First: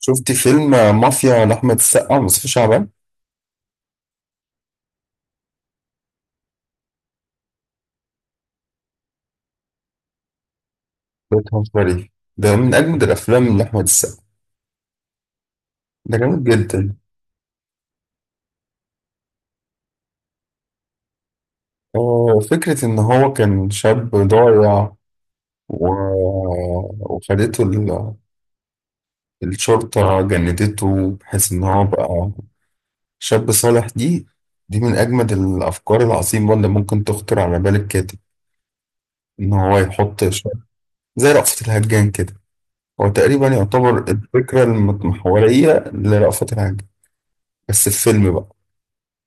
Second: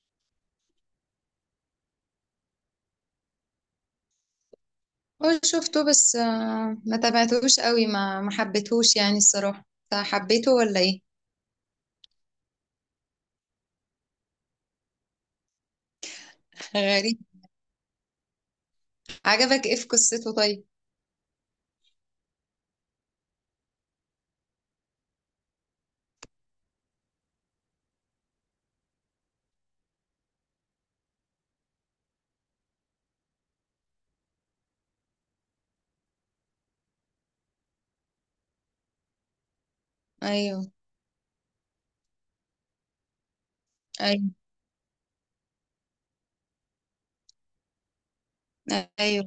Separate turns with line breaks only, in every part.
شفت فيلم مافيا لأحمد السقا، مصطفى شعبان.
هو شفته بس آه، ما تابعتهوش قوي، ما حبيتهوش يعني الصراحة. انت حبيته ولا ايه؟
ده بتهزري؟ ده من أجمد الأفلام لأحمد السقا. ده جامد جدا.
غريب. عجبك ايه في قصته طيب؟
آه، فكرة إن هو كان شاب ضايع، و... وخدته ال... الشرطة جندته بحيث إن هو بقى شاب صالح. دي من أجمد الأفكار العظيمة اللي ممكن تخطر على بال الكاتب، إن هو يحط شاب
ايوه،
زي رأفت الهجان كده. هو تقريبا يعتبر
ايوه،
الفكرة المتمحورية لرأفت الهجان، بس في فيلم بقى.
ايوه،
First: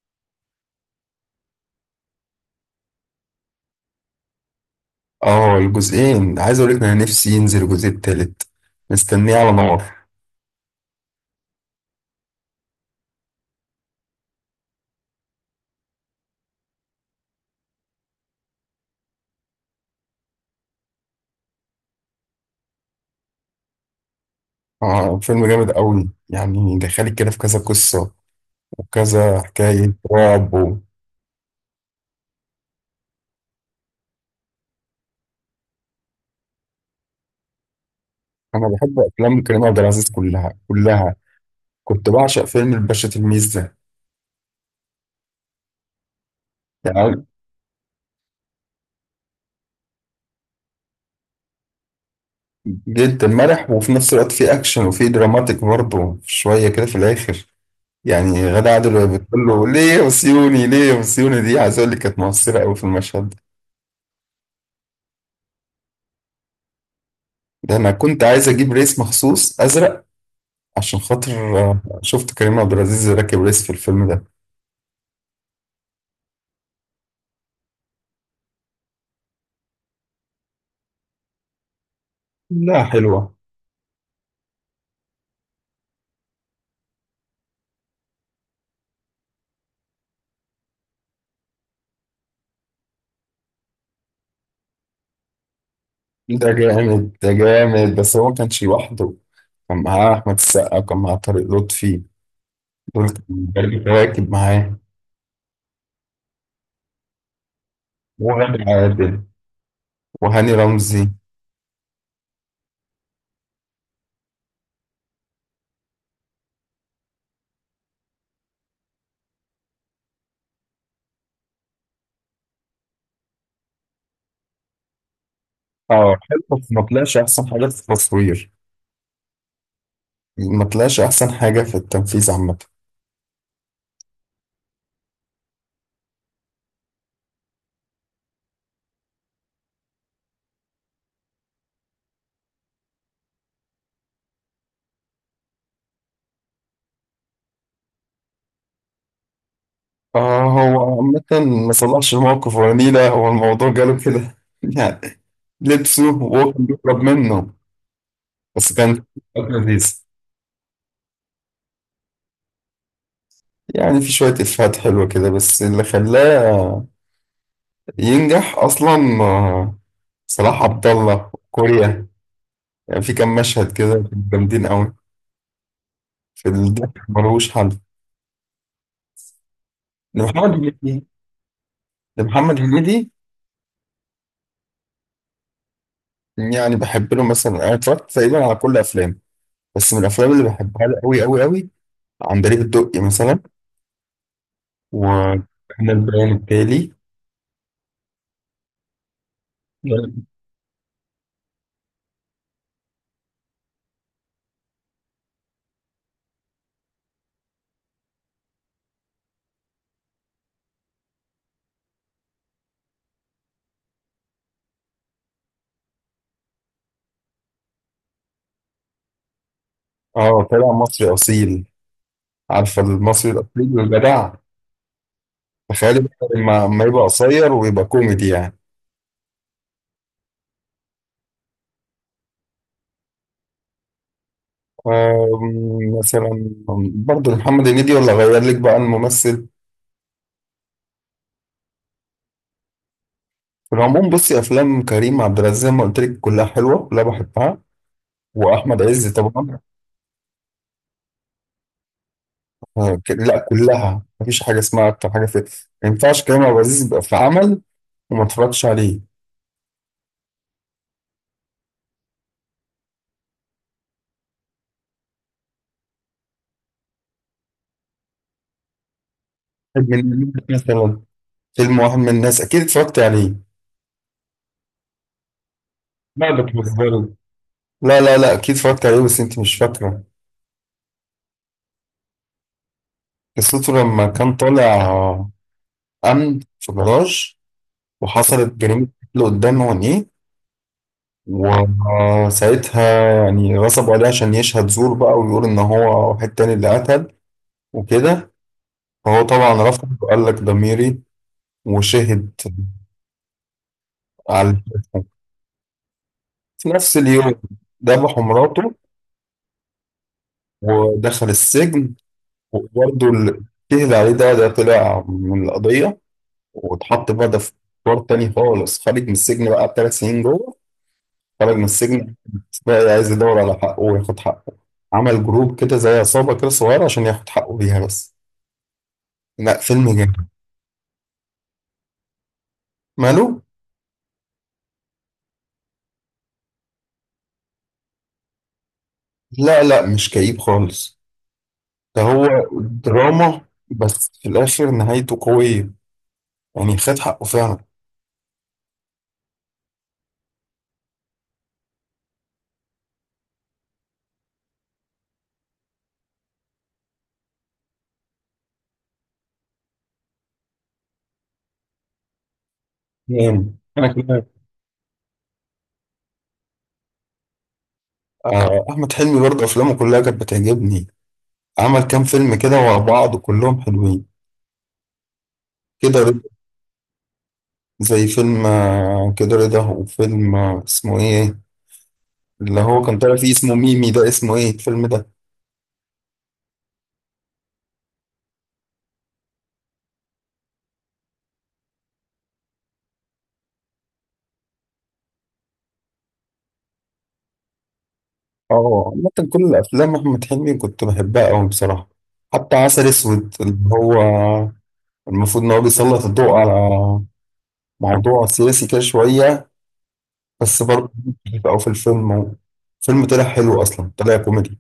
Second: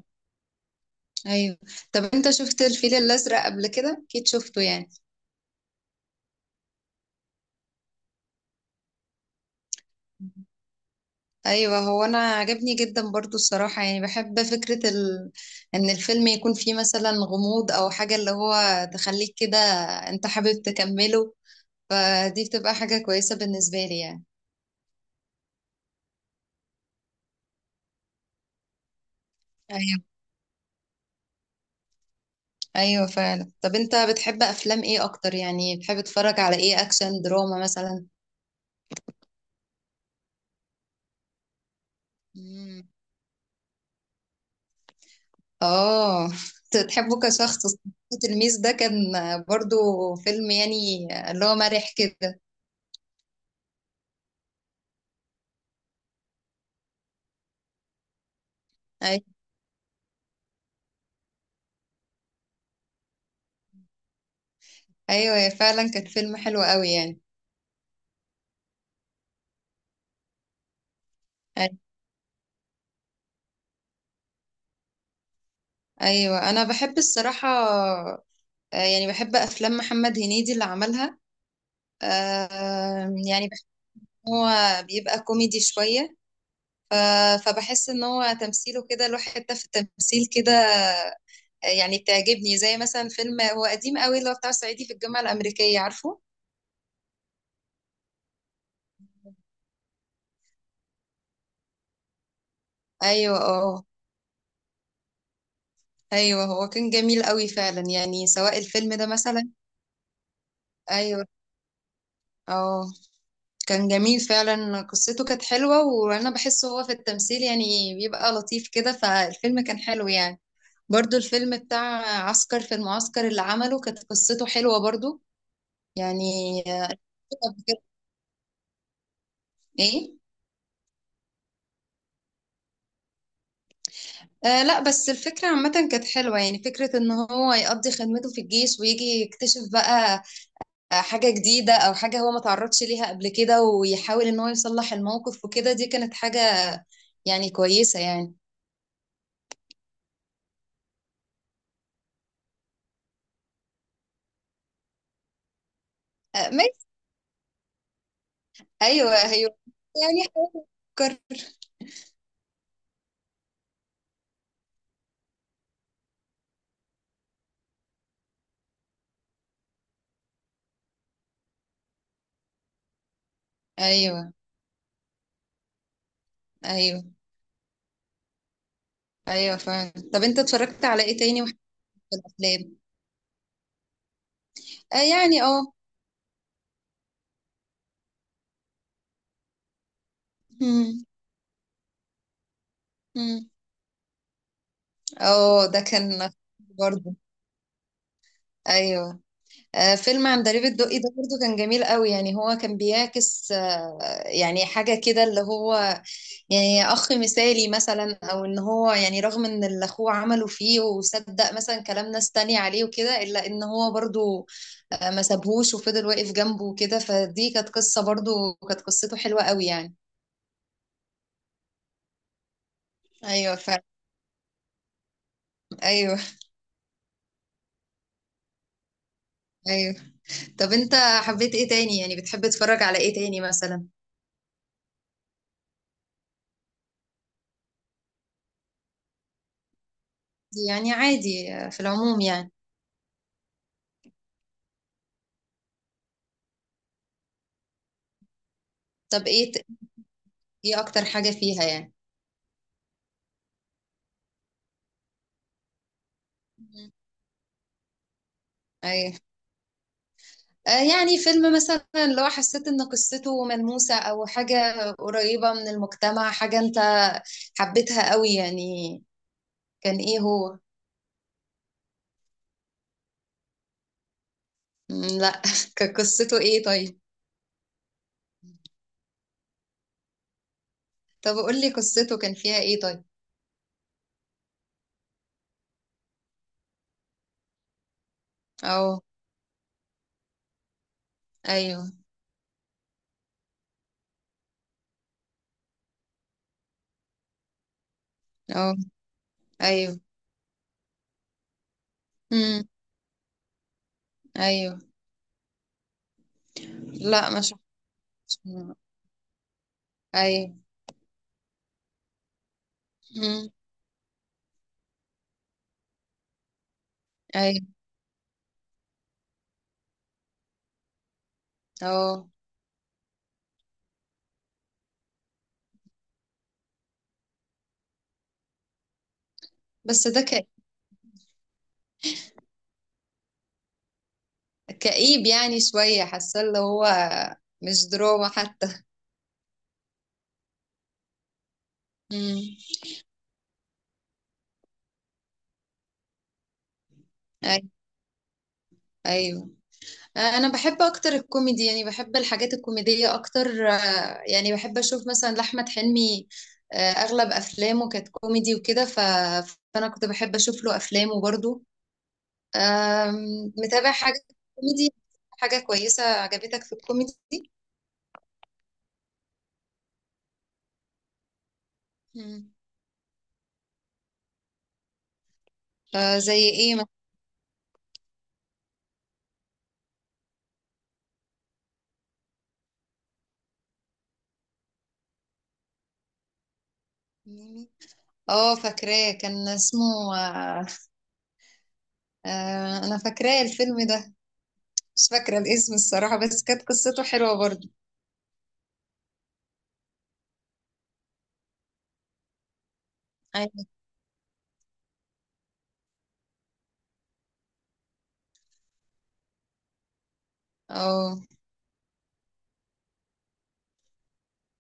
ايوه. طب انت شفت الفيل الازرق قبل كده؟ اكيد شفته يعني.
اه، الجزئين عايز اقول لك انا نفسي ينزل الجزء التالت، مستنيه على نار.
ايوه، هو انا عجبني جدا برضو الصراحة، يعني بحب فكرة ان الفيلم يكون فيه مثلا غموض او حاجة اللي هو تخليك كده، انت حابب تكمله، فدي بتبقى حاجة كويسة بالنسبة لي يعني.
اه، فيلم جامد قوي يعني، دخلك كده في كذا قصه وكذا حكايه
أيوه.
رعب و...
ايوه فعلا. طب انت بتحب افلام ايه اكتر؟ يعني بتحب تتفرج على ايه، اكشن دراما مثلا؟
انا بحب افلام كريم عبد العزيز كلها كلها. كنت بعشق فيلم
مم.
الباشا تلميذ ده،
اه. تحبه
يعني
كشخص؟ التلميذ ده كان برضو فيلم يعني اللي هو مرح كده.
جدا مرح وفي نفس الوقت في اكشن وفي دراماتيك برضه شويه كده في الاخر. يعني غادة عادل وهي
أي-
بتقول له ليه يا وسيوني، ليه يا وسيوني، دي عايز اقول لك كانت مؤثره قوي في المشهد
ايوه فعلا، كان فيلم حلو قوي يعني.
ده. انا كنت عايز اجيب ريس مخصوص ازرق عشان خاطر
أي-
شفت كريم عبد العزيز راكب ريس في الفيلم ده.
ايوه انا بحب الصراحة، يعني بحب افلام محمد هنيدي اللي عملها،
لا حلوة.
يعني بحس ان هو بيبقى كوميدي شوية. ف- فبحس ان هو تمثيله كده له حتة في التمثيل كده، يعني بتعجبني، زي مثلا فيلم هو قديم قوي اللي هو بتاع صعيدي في الجامعة الأمريكية، عارفه.
ده جامد، ده جامد، بس هو ما كانش لوحده. كان معاه أحمد السقا، وكان معاه طارق لطفي، دول
أيوه،
كانوا
اه.
راكب معاه،
أيوه، هو كان جميل قوي فعلا يعني، سواء
وغادة
الفيلم ده
عادل،
مثلا.
وهاني رمزي.
أيوه، اه. كان جميل فعلا، قصته كانت حلوة، وأنا بحس هو في التمثيل يعني بيبقى لطيف كده، فالفيلم كان حلو يعني. برضو الفيلم بتاع عسكر في المعسكر اللي عمله، كانت قصته حلوة برضو
اه
يعني.
حلو، بس ما
آه،
طلعش أحسن
قبل
حاجة في
كده
التصوير،
ايه.
ما طلعش أحسن حاجة في التنفيذ عامة.
آه لا، بس الفكرة عامة كانت حلوة، يعني فكرة ان هو يقضي خدمته في الجيش ويجي يكتشف بقى حاجة جديدة او حاجة هو ما تعرضش ليها قبل كده، ويحاول ان هو يصلح الموقف وكده. دي كانت حاجة يعني كويسة يعني.
اه، هو عامة ما صلحش الموقف ولا نيلة، هو الموضوع جاله كده يعني، لبسه
آه
وهو كان
ماشي.
بيهرب منه. بس كان
ايوه،
كان
ايوه.
لذيذ
يعني فكر.
يعني، في شوية إفيهات حلوة كده، بس اللي خلاه ينجح أصلا صلاح عبد الله كوريا، يعني في كام مشهد كده كانوا
ايوه،
جامدين أوي، في الضحك
ايوه،
ملوش حل.
ايوه فعلا. طب انت
لمحمد
اتفرجت على
هنيدي،
ايه تاني وحبيت
لمحمد
الافلام؟
هنيدي،
آه يعني اه.
يعني بحب له مثلا، أنا اتفرجت تقريبا على كل أفلامه، بس من الأفلام اللي بحبها له
مم،
أوي أوي أوي عندليب الدقي مثلا،
مم. اه ده
وكان البيان
كان
التالي.
برضه ايوه. آه، فيلم عندليب الدقي ده برضو كان جميل قوي يعني، هو كان بيعكس يعني حاجة كده اللي هو يعني أخ مثالي مثلا، أو إن هو يعني رغم إن اللي أخوه عمله فيه وصدق مثلا كلام ناس تانية عليه وكده، إلا إن هو برضو ما سابهوش وفضل واقف جنبه وكده. فدي كانت قصة برضو، كانت قصته حلوة قوي يعني.
اه، طلع مصري اصيل، عارفه المصري
أيوة
الاصيل
فعلا.
والجدع، تخيل بقى
أيوة،
لما يبقى قصير ويبقى كوميدي يعني.
أيوة. طب أنت حبيت إيه تاني؟ يعني بتحب تتفرج على إيه تاني مثلا؟
مثلا برضه محمد هنيدي، ولا غير لك بقى الممثل؟
يعني عادي آه، في العموم يعني.
في العموم بصي افلام كريم عبد العزيز زي ما قلت لك كلها حلوه، كلها بحبها، واحمد عز
طب ايه
طبعا.
ايه اكتر حاجة فيها يعني؟
لا كلها، مفيش حاجه اسمها اكتر حاجه في. ما ينفعش كريم عبد العزيز
مم.
يبقى في عمل وما اتفرجتش عليه.
ايوه. آه يعني فيلم مثلا لو حسيت ان قصته ملموسة او حاجة قريبة من المجتمع، حاجة انت حبيتها قوي يعني.
واحد
كان
من
ايه
الناس
هو؟
مثلا. فيلم واحد من الناس اكيد اتفرجت عليه.
مم، لا. كان
لا
قصته
ده
ايه
بتهزري،
طيب؟
لا لا لا اكيد اتفرجت عليه بس انت مش فاكره.
طب قول لي قصته كان فيها ايه طيب؟
قصته لما كان طالع آه، امن في جراج وحصلت جريمه
اه،
اللي قدام عينيه،
ايوه،
وساعتها يعني غصبوا عليه عشان يشهد زور بقى، ويقول ان هو واحد تاني اللي قتل وكده.
اه،
فهو طبعا رفض
ايوه،
وقال لك ضميري، وشهد
امم،
على
ايوه.
الجريمة. في نفس
لا
اليوم
ما شفتش.
ذبحوا مراته،
ايوه،
ودخل السجن. وبرضه اللي
امم،
شهد عليه ده طلع من القضية، واتحط بقى ده في
ايوه،
إطار تاني خالص. خارج من السجن بقى ب3 سنين جوه، خرج من السجن
اه.
بقى عايز يدور على حقه وياخد حقه، عمل جروب كده زي عصابة كده صغيرة عشان ياخد حقه بيها بس. لا فيلم
بس ده
جامد. ماله؟
كئيب يعني شوية، حاسة اللي هو مش دراما حتى.
لا لا مش كئيب خالص، ده هو
امم،
دراما، بس في الآخر نهايته قوية، يعني خد حقه فعلا.
ايوه. انا بحب اكتر الكوميدي، يعني بحب الحاجات الكوميديه اكتر، يعني بحب اشوف مثلا لاحمد حلمي، آه، اغلب افلامه كانت كوميدي وكده فانا كنت بحب اشوف له افلامه برضو. آم،
جامد
متابع
أنا
حاجه
كمان.
كوميدي، حاجه كويسه عجبتك في الكوميدي؟
آه، أحمد حلمي برضه أفلامه كلها كانت بتعجبني، عمل كام فيلم
مم.
كده ورا بعض كلهم حلوين. كده
آه،
رضا.
زي ايه مثلا؟
زي فيلم كده رضا، وفيلم اسمه إيه اللي هو كان طالع فيه اسمه ميمي، ده اسمه ايه الفيلم ده؟
ميمي. اه، فاكراه كان اسمه انا فاكراه الفيلم ده، مش فاكره الاسم الصراحه، بس كانت قصته حلوه برضو.
اه، عامة كل الافلام احمد حلمي كنت بحبها قوي بصراحة، حتى عسل اسود
ايوه،
اللي هو المفروض ان هو بيسلط الضوء على موضوع سياسي كده شوية، بس برضه
اه،
او في الفيلم، فيلم طلع حلو اصلا، طلع كوميدي.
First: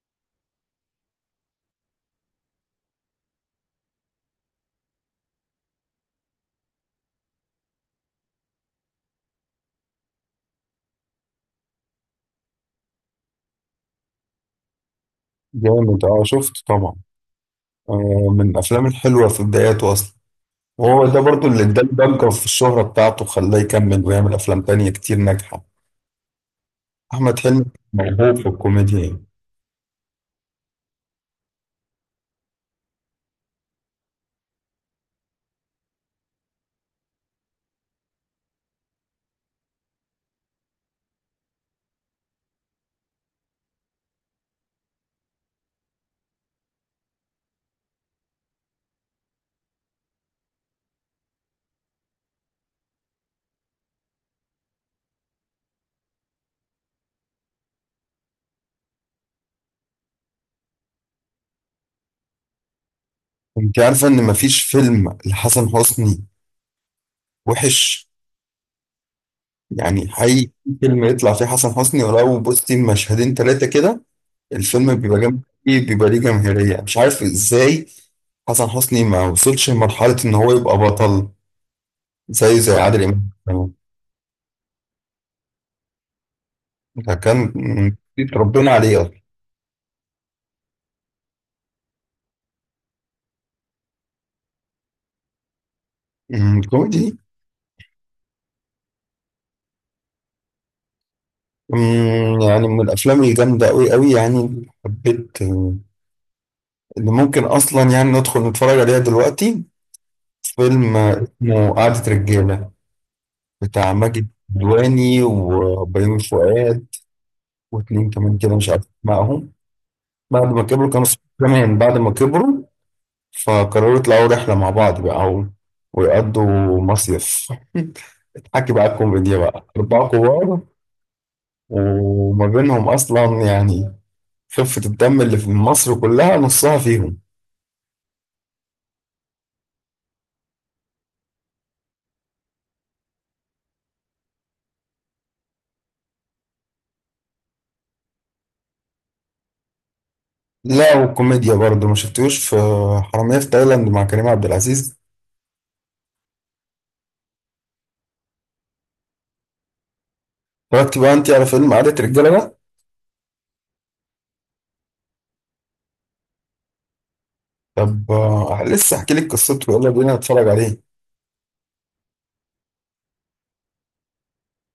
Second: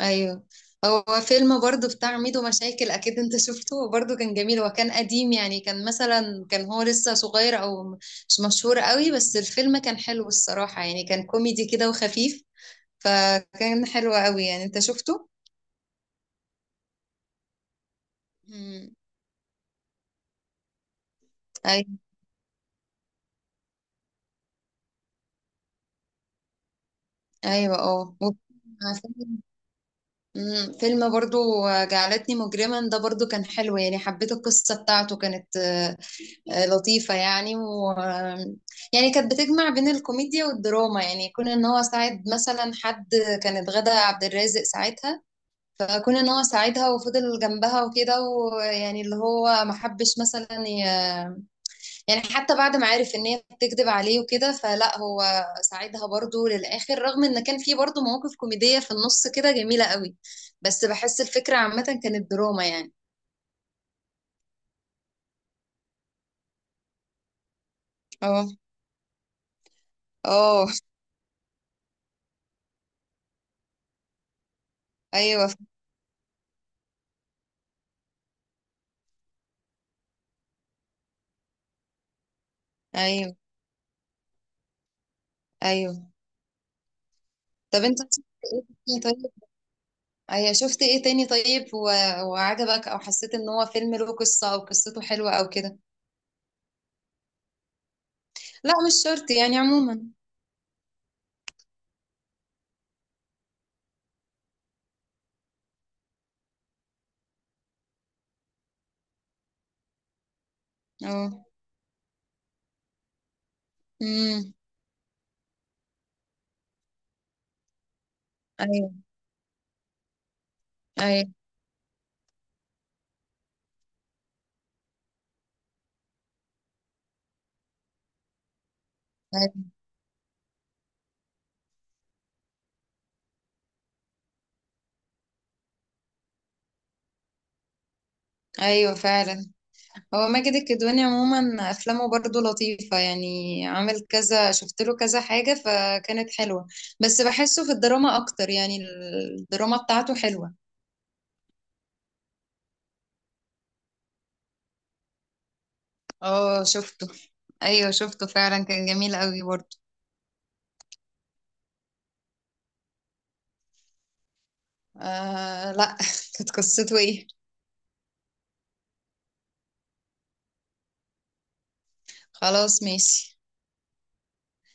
ايوه. هو فيلم برضو بتاع ميدو مشاكل اكيد انت شفته، هو برضو كان جميل، هو كان قديم يعني، كان مثلا كان هو لسه صغير او مش مشهور قوي، بس الفيلم كان حلو الصراحة يعني، كان كوميدي كده وخفيف، فكان حلو قوي يعني، انت شفته؟
جامد، اه شفته طبعا، من الافلام
مم.
الحلوة في بداياته اصلا، وهو ده برضه اللي اداه
ايوه،
الضجة في الشهرة بتاعته، خلاه يكمل ويعمل افلام تانية كتير ناجحة. احمد حلمي
ايوه، اه.
موهوب في الكوميديا يعني.
فيلم، فيلم برضو جعلتني مجرما ده برضو كان حلو يعني، حبيت القصة بتاعته، كانت لطيفة يعني، و يعني كانت بتجمع بين الكوميديا والدراما، يعني كون ان هو ساعد مثلا حد، كانت غادة عبد الرازق ساعتها، كون ان هو ساعدها وفضل جنبها وكده، ويعني اللي هو ما حبش مثلا يعني حتى بعد ما عرف ان هي بتكذب عليه وكده، فلا هو ساعدها برضو للآخر، رغم ان كان في برضو مواقف كوميدية في النص كده جميلة قوي، بس بحس الفكرة عامة كانت دراما يعني.
انت عارفة ان مفيش فيلم لحسن حسني وحش،
اه،
يعني حقيقي
اه،
في فيلم يطلع فيه حسن حسني ولو بصي مشهدين تلاتة كده الفيلم بيبقى جامد.
ايوه،
ايه بيبقى ليه جماهيرية مش عارف ازاي. حسن حسني ما وصلش لمرحلة ان هو يبقى بطل زيه زي عادل
ايوه،
امام،
ايوه.
ده كان
طب انت
ربنا عليه اصلا.
طيب. ايوه، شفت ايه تاني طيب وعجبك او حسيت ان هو فيلم له قصة او قصته حلوة او كده؟
كوميدي.
لا مش شرط يعني عموما.
يعني من الافلام الجامدة قوي قوي يعني، حبيت اللي ممكن اصلا يعني ندخل نتفرج عليها دلوقتي، فيلم
اه،
اسمه قعدة رجالة، بتاع ماجد
امم،
الكدواني وبيومي فؤاد واتنين كمان كده مش عارف
ايوه،
معهم، بعد ما كبروا كانوا صحاب
ايوه،
كمان بعد ما كبروا، فقرروا يطلعوا رحلة مع بعض بقى و- ويقضوا مصيف حكي بقى الكوميديا
ايوه،
بقى أربعة كبار، وما بينهم أصلا يعني خفة الدم اللي في مصر كلها نصها فيهم.
ايوه فعلا. هو ماجد الكدواني عموما افلامه برضو لطيفة يعني، عامل كذا شفت له كذا حاجة فكانت حلوة، بس بحسه في الدراما اكتر يعني، الدراما بتاعته حلوة.
لا وكوميديا برضه ما شفتوش في حرامية في تايلاند مع كريم عبد العزيز.
اه شفته. ايوه شفته فعلا، كان جميل قوي برضو.
اتفرجتي بقى انت على فيلم قعدة رجالة ده؟
آه لا. كانت قصته ايه؟
طب لسه احكي لك قصته، يلا بينا نتفرج عليه.
خلاص ماشي.